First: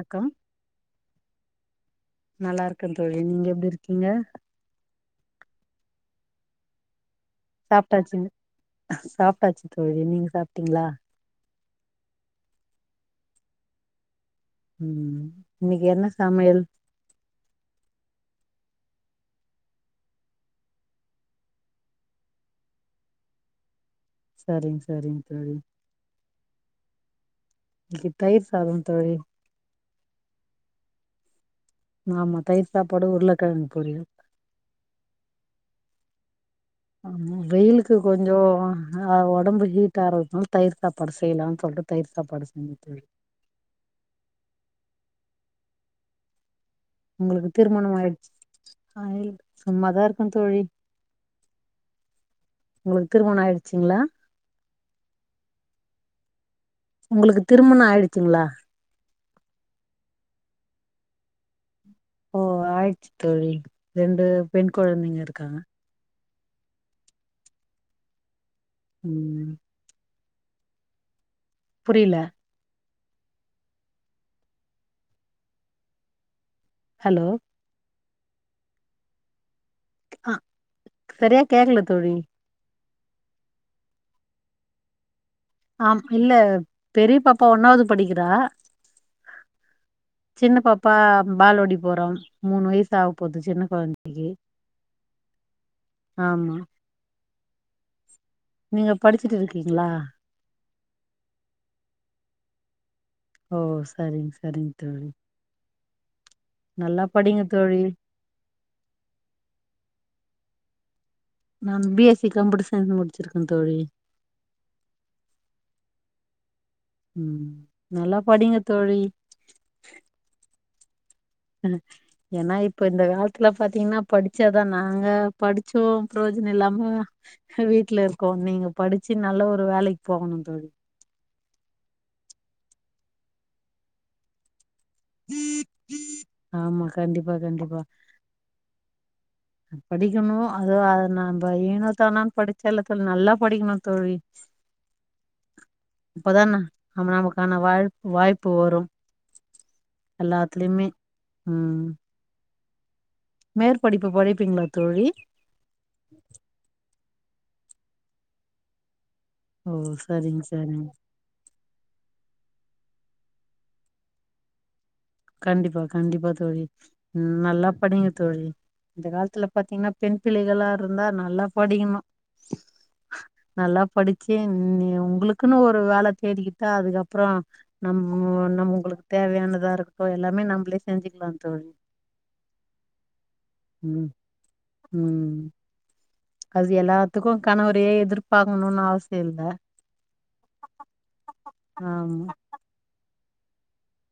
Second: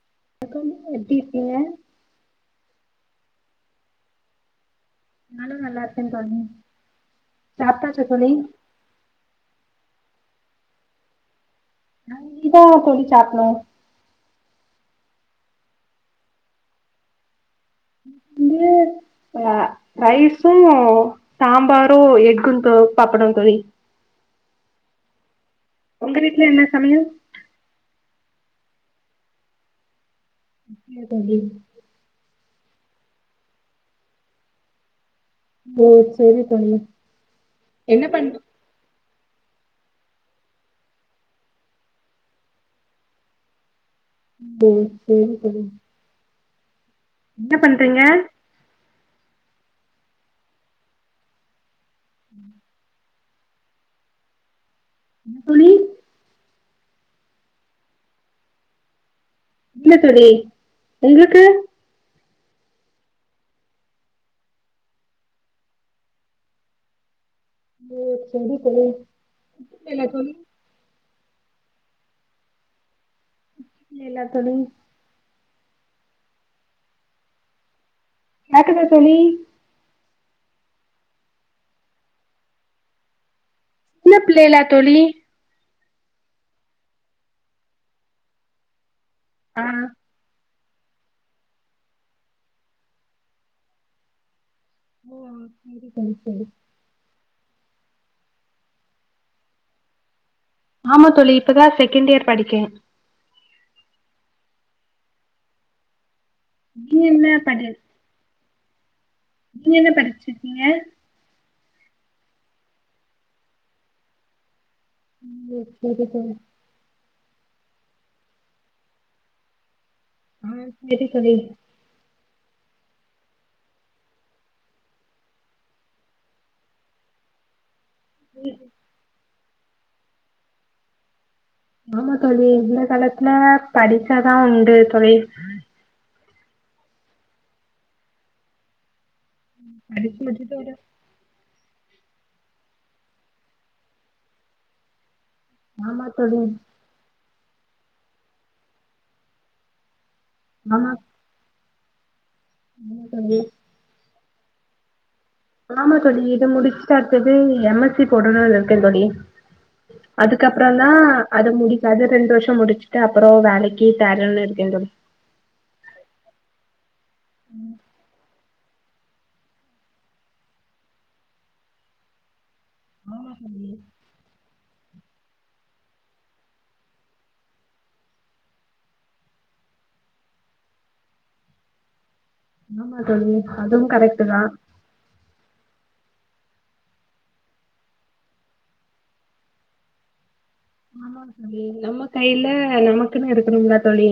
ணக்கம் [unintelligible] எப்டி இருக்கீங்க நல்லா இருக்க தோழி நீங்க எப்டி இருக்கீங்க நானு நல்லா இருக்க தோழி சாப்ட்டாச்சா சாப்ட்டாச்சு தோழி சாப்ட்டாச்சு தோழி நீங்க சாப்ட்டீங்களா நா இனிதா தோழி சாப்டுணு ம் இன்னிக்கு என்ன சமையல் வந்து ரைஸும் சாம்பாரு எஃகு சாப்புடுற தோழி சரிங்க சரிங்க தோழி உங்க வீட்டுல என்ன சமையல் இன்னிக்கு தயிர் சாத தோழி [unintelligible] ஆமா தயிர் சாப்பாடு உருளக்கிழங்கு பொரியல் சேர் சேரி தோழி ஆ வெயிலுக்கு என்ன கொஞ்ச பண் அ உடம்பு ஹீட் ஆறதுனால தயிர் சாப்பாடு செய்யலாம்னு சொல்லிட்டு தயிர் சாப்பாடு செஞ்ச தோழி ஓ ஓ உங்களுக்கு திருமண ஆயிடுச்சா சும்மாதா இருக்க தோழி ம் உங்களுக்கு திருமண ஆயிடுச்சுங்களா என்ன தோழி உங்களுக்கு திருமணம் ஆயிடுச்சுங்களா இல்ல தோழி உங்களுக்கு ஓ ஆயிடுச்சு தோழி ரெண்டு பெண் குழந்தைங்க இருக்காங்க ஓ சேரி தோழி ம் [unintelligible] தோழி புரில [unintelligible] தோழி ஹலோ [unintelligible] தோழி அஹ் சரியா கேக்கல தோழி சின்ன பிள்ளயலா தோழி ஆம் இல்ல பெரிய பாப்பா ஒன்னாவது படிக்கிறா அ சின்ன பாப்பா பால்வாடி போறோம் மூணு வயசு ஆக போகுது சின்ன கொழந்தைக்கு ஓ சேரி தோழி சேரி ஆமா நீங்க படிச்சுட்டு இருக்கீங்களா ஆமா தோழி இப்பதா செகண்ட் இயர் படிக்க ஓ சரிங் சரிங் தோழி நீங்க நல்லா என்ன படிங்க படி தோழி நீங்க என்ன படிச்சிருக்கீங்க நான் பி எஸ்சி கம்ப்யூட்டர் சயின்ஸ் முடிச்சிருக்க தோழி ம் சரி தோழி ம் நல்லா படிங்க தோழி அ சேரி தோழி [inaudible] ஏன்னா இப்ப இந்த காலத்துல பாத்தீங்கன்னா படிச்சாதா நாங்க படிச்சு புரோஜன இல்லாம வீட்ல இருக்கோ நீங்க படிச்சு நல்ல ஒரு வேலைக் போகணு தோழி ஆமா தோழி இந்த காலத்ல படிச்சாதா உண்டு தோழி ஆமா கண்டிப்பா கண்டிப்பா படிச்சு படிக்கணு முடிச்சுட்டு ஒரு அதோ அத நம்ப ஏனோ தணோன்னு படிச்சேல்ல தோழி நல்லா படிக்கணு தோழி ஆமா தோழி இப்பதா நா நம்ம நமக்கான வா வாய்ப்பு வரும் எல்லாத்துலயுமே ஆமா ம் [inaudible] மேற்படிப்பு படிப்பிங்களா தோழி ஆமா தோழி இத முடிச்சுட்டா அடுத்தது எம் எஸ்சி போடுணும்னு இருக்கே தோழி ஒ சரிங் அதுக்கப்புறந்தா சரிங் அது முடிக்காது ரெண்டு வருஷோ முடிச்சுட்டு அப்பறோ வேலைக்கு தேடணுன்னு இருக்கே தோழி கண்டிப்பா கண்டிப்பா தோழி ம் நல்லா படிங்க தோழி இந்த காலத்துல பாத்தீங்கன்னா பெண் பிள்ளைகளா இருந்தா நல்லா படிக்கணு ஆமா தோழி நல்லா படிச்சி உங்களுக்குன்னு ஒரு வேல தேடிக்கிட்டா அதுக்கப்றோ நம் நம்ம உங்களுக்கு தேவையானதா இருக்கட்டு எல்லாமே நம்பளே செஞ்சுக்கலா தோழி ஆமா தோழி அதுவும் ம் கரெக்டு தா ம் அது எல்லாத்துக்கு கணவரையே எதிர்ப்பாக்கணு அவசியோ இல்ல ஆமா தோழி நம்ம ஆமா கையில நமக்குன்னு இருக்குணும்ல தோழி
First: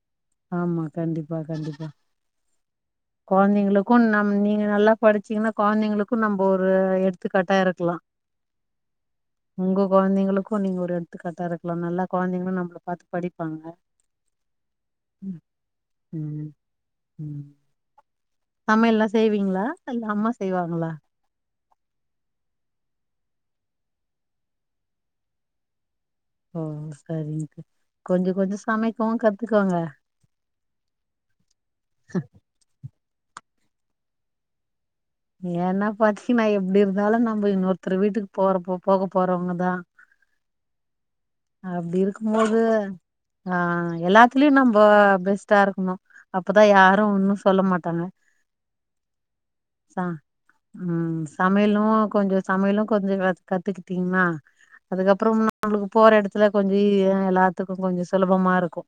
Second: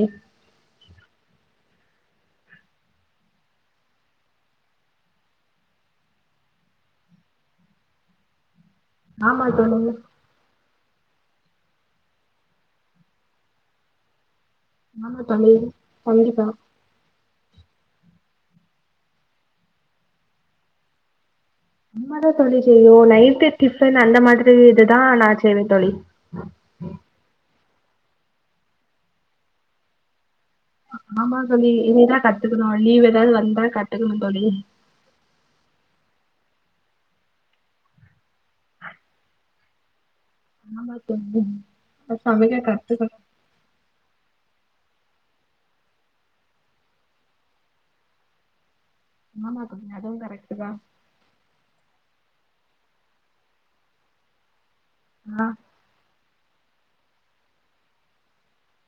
ஆமா கண்டிப்பா கண்டிப்பா கொழந்தைங்களுக்கு நம் நீங்க நல்லா படிச்சீங்கன்னா கொழந்தைங்களுக்கு நம்ப ஒரு எடுத்துக்காட்டா இருக்கலா ஆமா தோழி உங்க கொழந்தைங்களுக்கு நீங்க ஒரு எடுத்துக்காட்ட இருக்கலா நல்லா கொழந்தைங்களு நம்பள பாத்து படிப்பாங்க ஆமா ம் தோழி கண்டிப்பா ம் சமையலா செய்வீங்களா இல்ல அம்மா செய்வாங்களா அம்மதா தோழி செய்வோ நைட்டு டிஃபன் அந்த மாதிரி இதுதா நா செய்வே தோழி ஒ சரிங்க கொஞ்சோ கொஞ்சோ சமைக்கவும் கத்துக்கோங்க ஆமா தோழி இனிதா கத்துக்கணு லீவ் ஏதாவது வந்தா கத்துக்கணு தோழி ஏன்னா பாத்தீங்க நான் எப்டி இருந்தாலு நம்ம இன்னொருத்தர் வீட்டுக்கு போற போக போறவங்கதான் ஆமா தோழி சமைக்க கத்துகணு அ எல்லாத்துலயு நம்ம பெஸ்டா இருக்கணு அப்பதா யாரும் ஒன்னு சொல்ல மாட்டாங்க ஆமா தோழி ச அதுவும் கரெக்ட் தான் அ சமையலு கொஞ்சோ சமையலு கொஞ்சோ கத்துக்கிட்டீங்கன்னா அதுக்கப்பறோ ஆஹ் [unintelligible] போற எடத்துல கொஞ்சி எல்லாத்துக்கு கொஞ்சோ சுலபமா இருக்கு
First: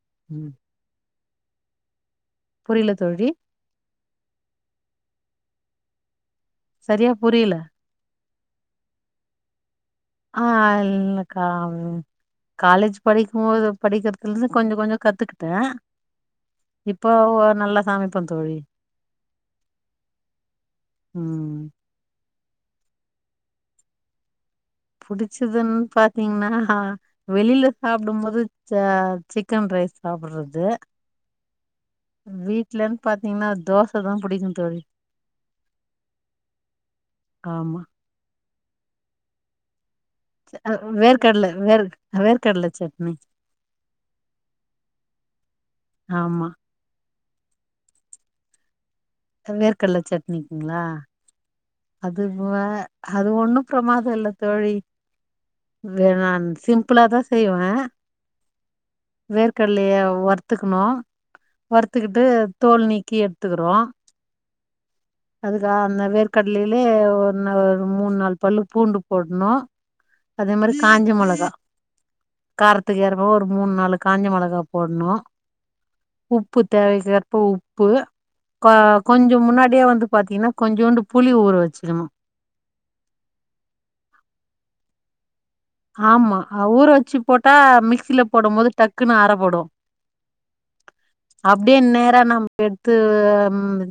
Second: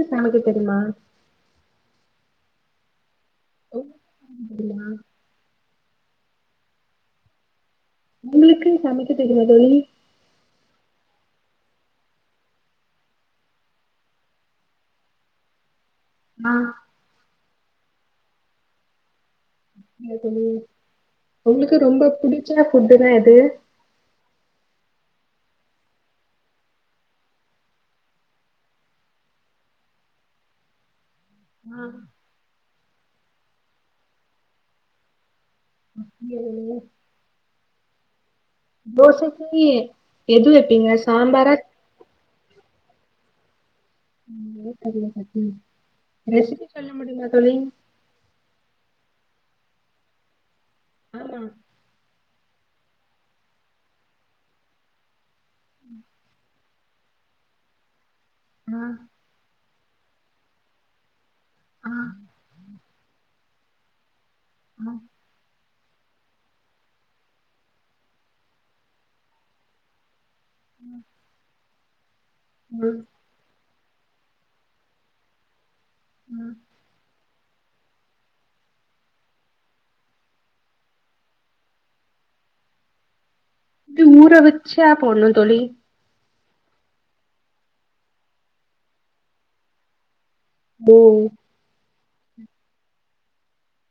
ம் நமக்கு தெரியுமா புரியல தோழி ஒ [inaudible] சரியா புரியல உங்களுக்கு சமைக்க தெரியுமா தோழி அ இல்லக்கா காலேஜ் படிக்கும் போது படிக்கிறதுல இருந்து கொஞ்சோ கொஞ்சோ கத்துக்கிட்டே அ இப்போ நல்ல சமைப் பேன் தோழி ம் உங்களுக்கு ரொம்ப புடிச்சா ஃபுட்டுனா எது புடிச்சதுன்னு பாத்தீங்கன்னா வெளில சாப்பிடும் போது சிக்கன் ரைஸ் சாப்பறது ம் வீட்லன்னு பாத்தீங்கன்னா தோசைதான் புடிக்கும் தோழி சரி ஆமா தோசைக்கு எது வைப்பீங்க சாம்பாரா வேர்க் கடல சட்னி உ ஆமா ரெசிபி சொல்ல முடியுமா தோழி வேர்கல்ல சட்னிக்குங்ளா ம் அது அது ஒண்ணும் பிரமாதம் இல்ல தோழி வேணா நா சிம்ப்பிளா தான் செய்வேன் ஆ வேர்கல்லய வறுத்துக்கணும் ஆ வறுத்துக்கிட்டு தோல் நீக்கி எடுத்துக்கிறோ ம் அதுக்க அந்த வேர்க்கடலையிலயே ஒ ஒரு மூணு நாள் பல்லு பூண்டு போடணும் அதே மாதிரி காஞ்ச மொளகா ம். காரத்துக்கு ஏ ஒரு மூணு நாள் காஞ்சி மொளகா் போடணும் ஆ. உப்பு தேவைக்க உப்ப கொஞ்சம் முன்னாடியே வந்து பாத்தீங்கன்னா கொஞ்சோண்டு புளி ஊற வச்சுக்கனு இப்படி ஊற வச்சா போடணும் தோழி ஆமா ஊற வச்சு போட்டா மிக்சியில போடும் போது டக்குன்னு அற படும் ம் அப்படியே நேரா நம்ம எட்த்து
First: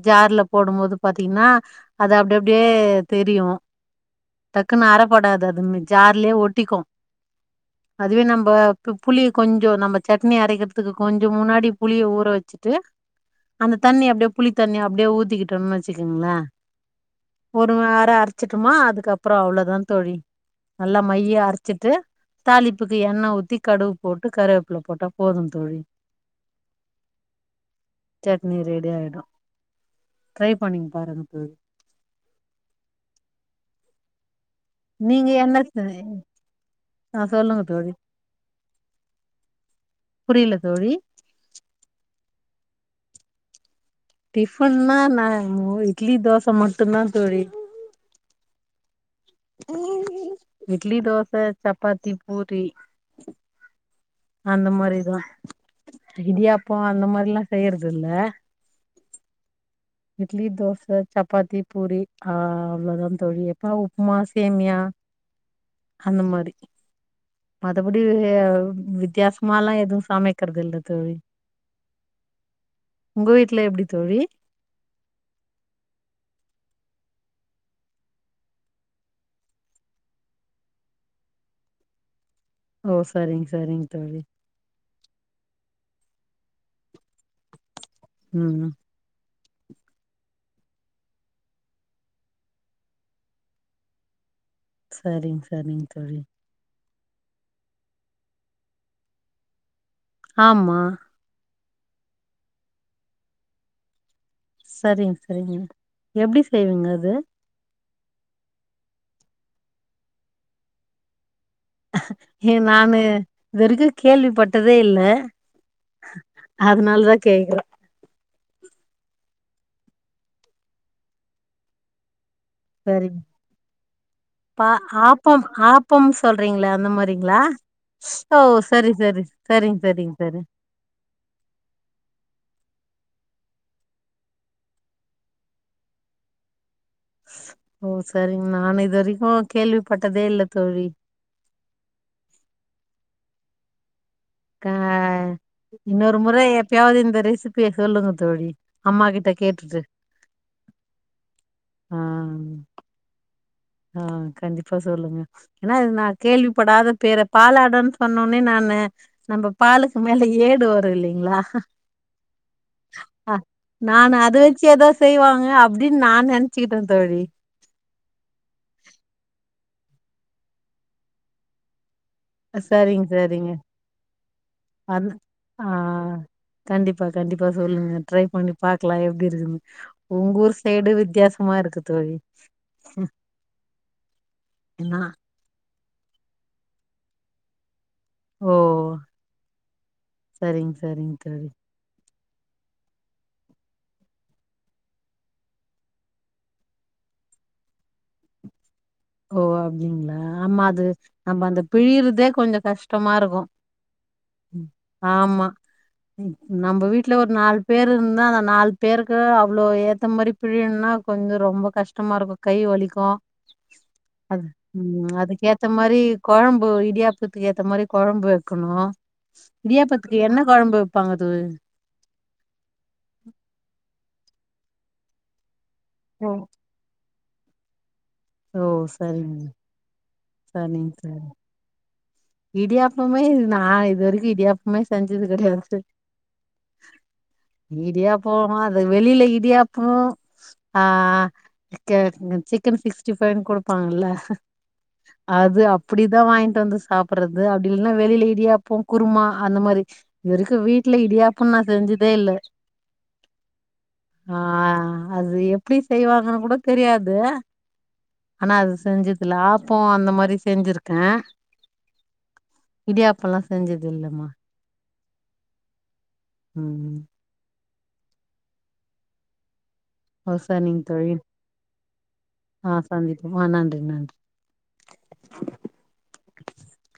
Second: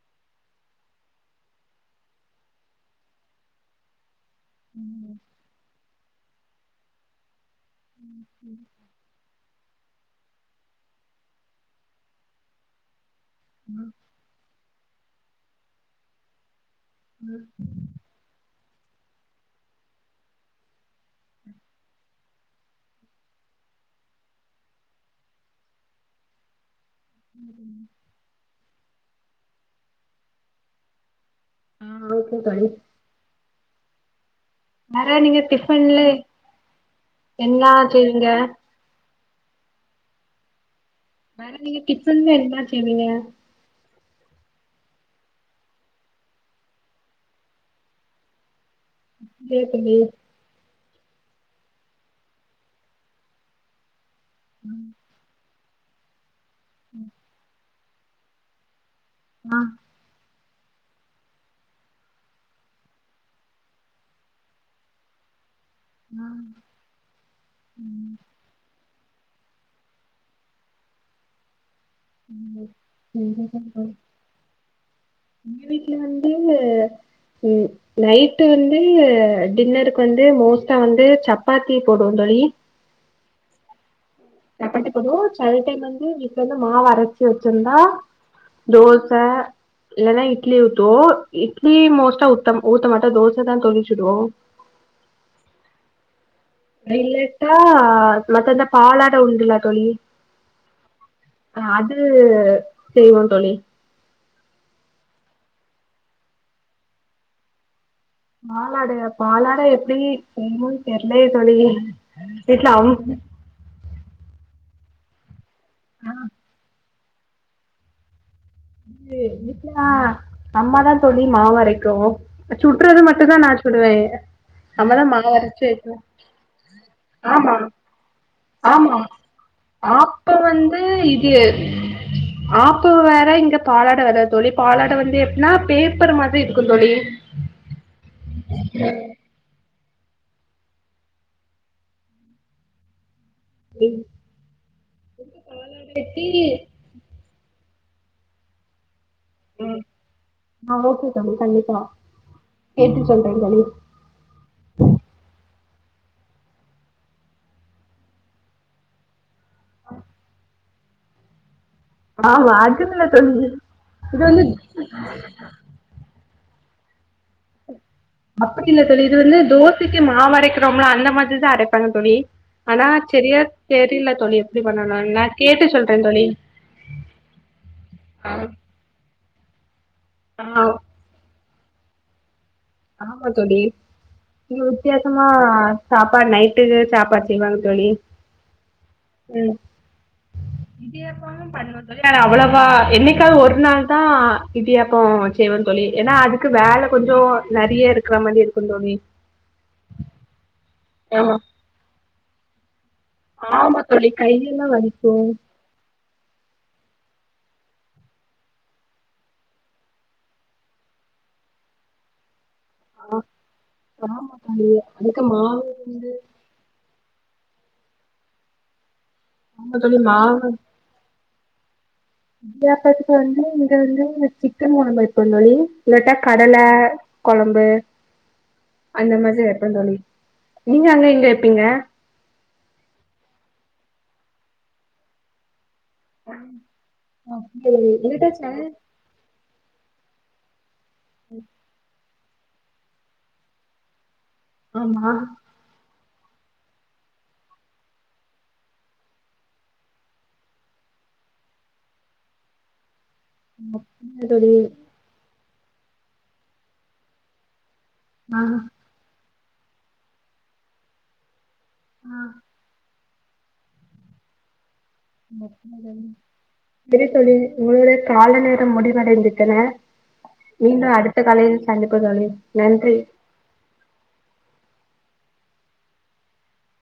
ஜார்ல போடும் போது பாத்தீங்கன்னா அது அப்படி அப்படியே தெரியும் டக்குன்னு அரப்படாது அது ஜார்லயே ஒட்டிக்கும் அதுவே நம்ப புளிய கொஞ்சம் நம்ம சட்னி அரைக்கிறதுக்கு கொஞ்சம் முன்னாடி புளிய ஊற வச்சுட்டு அந்த தண்ணி அப்படியே புளி தண்ணி அப்படியே ஊத்திக்கிட்டோம்னு வச்சுக்கோங்களே ஒரு வோரம் அரைச்சுட்டுமா அதுக்கப்புறம் அவ்வளோதான் தோழி நல்லா மையா அ அச்சிட்டு தாளிப்புக்கு எண்ணெய் ஊத்தி கடுவு போட்டு கருவேப்பல போட்டா போதும் தோழி சட்னி ரெடியாயிடும் ட்ரை பண்ணிங்க பாருங்க தோழி ஓகே தோழி வேற நீங்க என்ன டிஃபன்ல செஞ்சீங்க ஆ சொல்லுங்க என்னா தோழி செய்வீங்க? புரியல தோழி நான் இன்னைக்கு டிஃபன்லாம் எதுவுமே செய்யலைங்க டிஃபன்ன்னா நான் இட்லி தோசை மட்டும் தான் தோழி [unintelligible] இட்லி தோசை சப்பாத்தி பூரி அந்த மாதிரிதான் இடியாப்பம் அந்த மாதிரில்லாம் செய்யறது இல்ல ஆ இட்லி தோசை சப்பாத்தி பூரி ஆ அவ்ளோதா தோழி எப்ப உப்புமா சேமியா அந்த மாரி மத்தபடி வித்தியாசமால்லா எது சமைக்கறதில்ல தோழி உங்க சரி, வீட்ல சரி எப்டி தோழி எங்க வீட்ல வந்து ம் நைட்டு வந்து டின்னருக் வந்து மோஸ்ட்டா வந்து சப்பாத்தி போடுவோ தோழி ஓ சரிங் சரிங் தோழி சப்பாத்தி போடுவோ செல டைம் வந்து வீட்ல வந்து மாவரச்சு வெச்சிருந்தா ம் தோச இல்லனா இட்லி ஊத்துவோ இட்லி மோஸ்ட்டா ஊத்தம் ஊத்த மாட்டோ தோச தா தோழி சுடுவோ சரிங் சரிங் தோழி இல்லட்டா மத்த அந்த பாலாட உண்பீங்ளா தோழி ஆமா அ அது செய்வோ தோழி சரிங் தோழி எப்டி செய்வீங்க அது பாலாட பாலாட எப்டி செய்வோ தெர்லயே தோழி எ வீட்ல அம் நானு இதுவரைக்கு கேள்விப்பட்டதே இல்ல அதுனால் தா கேக்கறே எங்க வீட்ல அம்மா தா தோழி மாவரைக்கு அ சுட்றது சரிங்க மட்டுந்தா நா சுடுவே பா ஆப்பம் ஆப்பம் சொல்றீங்ளா அந்த மாரிங்ளா ஆமா ஓ சரி சரி சரிங் சரிங் சரி அ இடிய ஆப்பம் வேற இங்க பாலாட வேற தோழி பாலாட வந்து எப்பிட்னா பேப்பரு மாதிரி இருக்கு தோழி ஓ சரிங் நானு இது வரைக்கு கேள்விப்பட்டதே இல்ல தோழி ரிங் கா இன்னோரு முற எப்பயாவ்து இந்த ரெசிப்பிய சொல்லுங்க தோழி அம்மா கிட்ட ம் கேட்டுட்டு ஆ ஓகே தோழி கண்டிப்பா ஆ கேட்டு சொல்றே தோழி ஆ கண்டிப்பா சொல்லுங்க ஏனா இது நா கேள்விப்படாத பேரு பாலாடன் சொன்னோன்னே நானு நம்ப பாலுக்கு மேல ஏடு வரு இல்லைங்ளா ஆமா அது இல்ல தோழி அ நானு இது அது வந்து வெச்சு எதோ செய்வாங்க அப்டின் நா நென ச்சிகிட்ட தோழி அப்டி இல்ல தோழி இது வந்து தோசைக்கு மாவு அரைக்கிறோம்ல அந்த மாதிரிதா அரைப்பாங்க தோழி ஆனா சரிங்க செரியா சரிங்க தெரில தோழி எப்டி அது பண்ணனுன்னு நா கேட்டு ஆ சொல்றே தோழி கண்டிப்பா கண்டிப்பா சொல்லுங்க ட்ரை ஆ பண்ணி பாக் கலா எப்டி இருக்குதுன் உங் ஊர் ஆ சைடு வித்யாசமா இருக்கு தோழி ஆமா தோழி இங்க என்னா வித்யாசமா சாப்பாடு நைட்டுக்கு சாப்பாடு செய்வாங்க தோழி ஓ ம் சரிங்க சரிங்க தோழி இடியாப்பமு பண்ணுவோ தோழி நாங்க அவ்வளவா என்னைக்காது ஒரு நாள் தா இடியாப்போ செய்வோ தோழி ஏனா அது க்கு வேல கொஞ்சோ நெறைய இருக்கற மாரி இருக்கு தோழி ஓ அப்டிங்ளா ஆமா அது ஆமா நம்ம அந்த பிழியிறதே கொஞ்சோ கஷ்டமாருக்கு ஆமா தோழி கை ஆமா ம் நம்ப வீட்ல ஒரு நாலு பேர் இருந்தா அந்த நால் பேருக்கு அவ்ளோ ஏத்த மாரி பிழியின்னா கொஞ்சோ ரொம்ப கஷ்டமாருக்கு கை வலிக் கு ஆமா அத் தோழி ம் அதுக்கு மாவு அதுக்கேத்த மாரி வந்து- கொழம்பு இடியாப் பத்துக்கு ஏத்த மாரி கொழம்பு வெக்கணு ஆமா தோழி இடியாப்பத்துக்கு மாவு என்ன கொழம்பு வெப்பாங்க தோழி இடியாபத்துக்கு வந்து இங்க வந்து இந்த சிக்கன் கொழம்பு வெப்பேந் தோழி இல்லட்டா ம். கடல கொழம்பு ஓ அந்த சரிங்க மாரி வெப்பேந் தோழி நீங்க சரிங்க அங்க தோழி எங்க வெப்பீங்க இடியாப்பமே நா இது வரிக்கு இடியாப்பமே செஞ்சது கெடயாது எங்கிட்ட இடியாப்போ சேனல் அது வெளில இடியாப்போ ஆ கே சிக்கன் சிக்ஸ்டி ஃபைவு குடுப்பாங்கல்ல ஆமா அது அப்பிடிதா வாய்ன்ட் வந்து சாப் பறது அப்டி இல்லன்னா வெளியல இடியாப்போ குருமா அந்த மாரி இது வரிக்கு வீட்ல இடியாப்போ நா செஞ்சிதே இல்ல இல்ல ஆ தோழி அது எப்டி செய்வாங்கனு கூட தெரியாது ஆ நா அது செஞ்சதில்ல ஆப்போ அந்த மாரி செஞ்சிருக்கே ஆ இடியாப்பல்லா செஞ்சதில்லம்மா [unintelligible] ம் செரி தோழி உங்களுடட கால நேரம் முடிவடைந்திட்டன ஓ சரிங்க மீண்டு தோழி அடுத்த காலையில் சந்திப்போம் தோழி ஆ நன்றி சந்திப்போ ஆ நன்றி நன்றி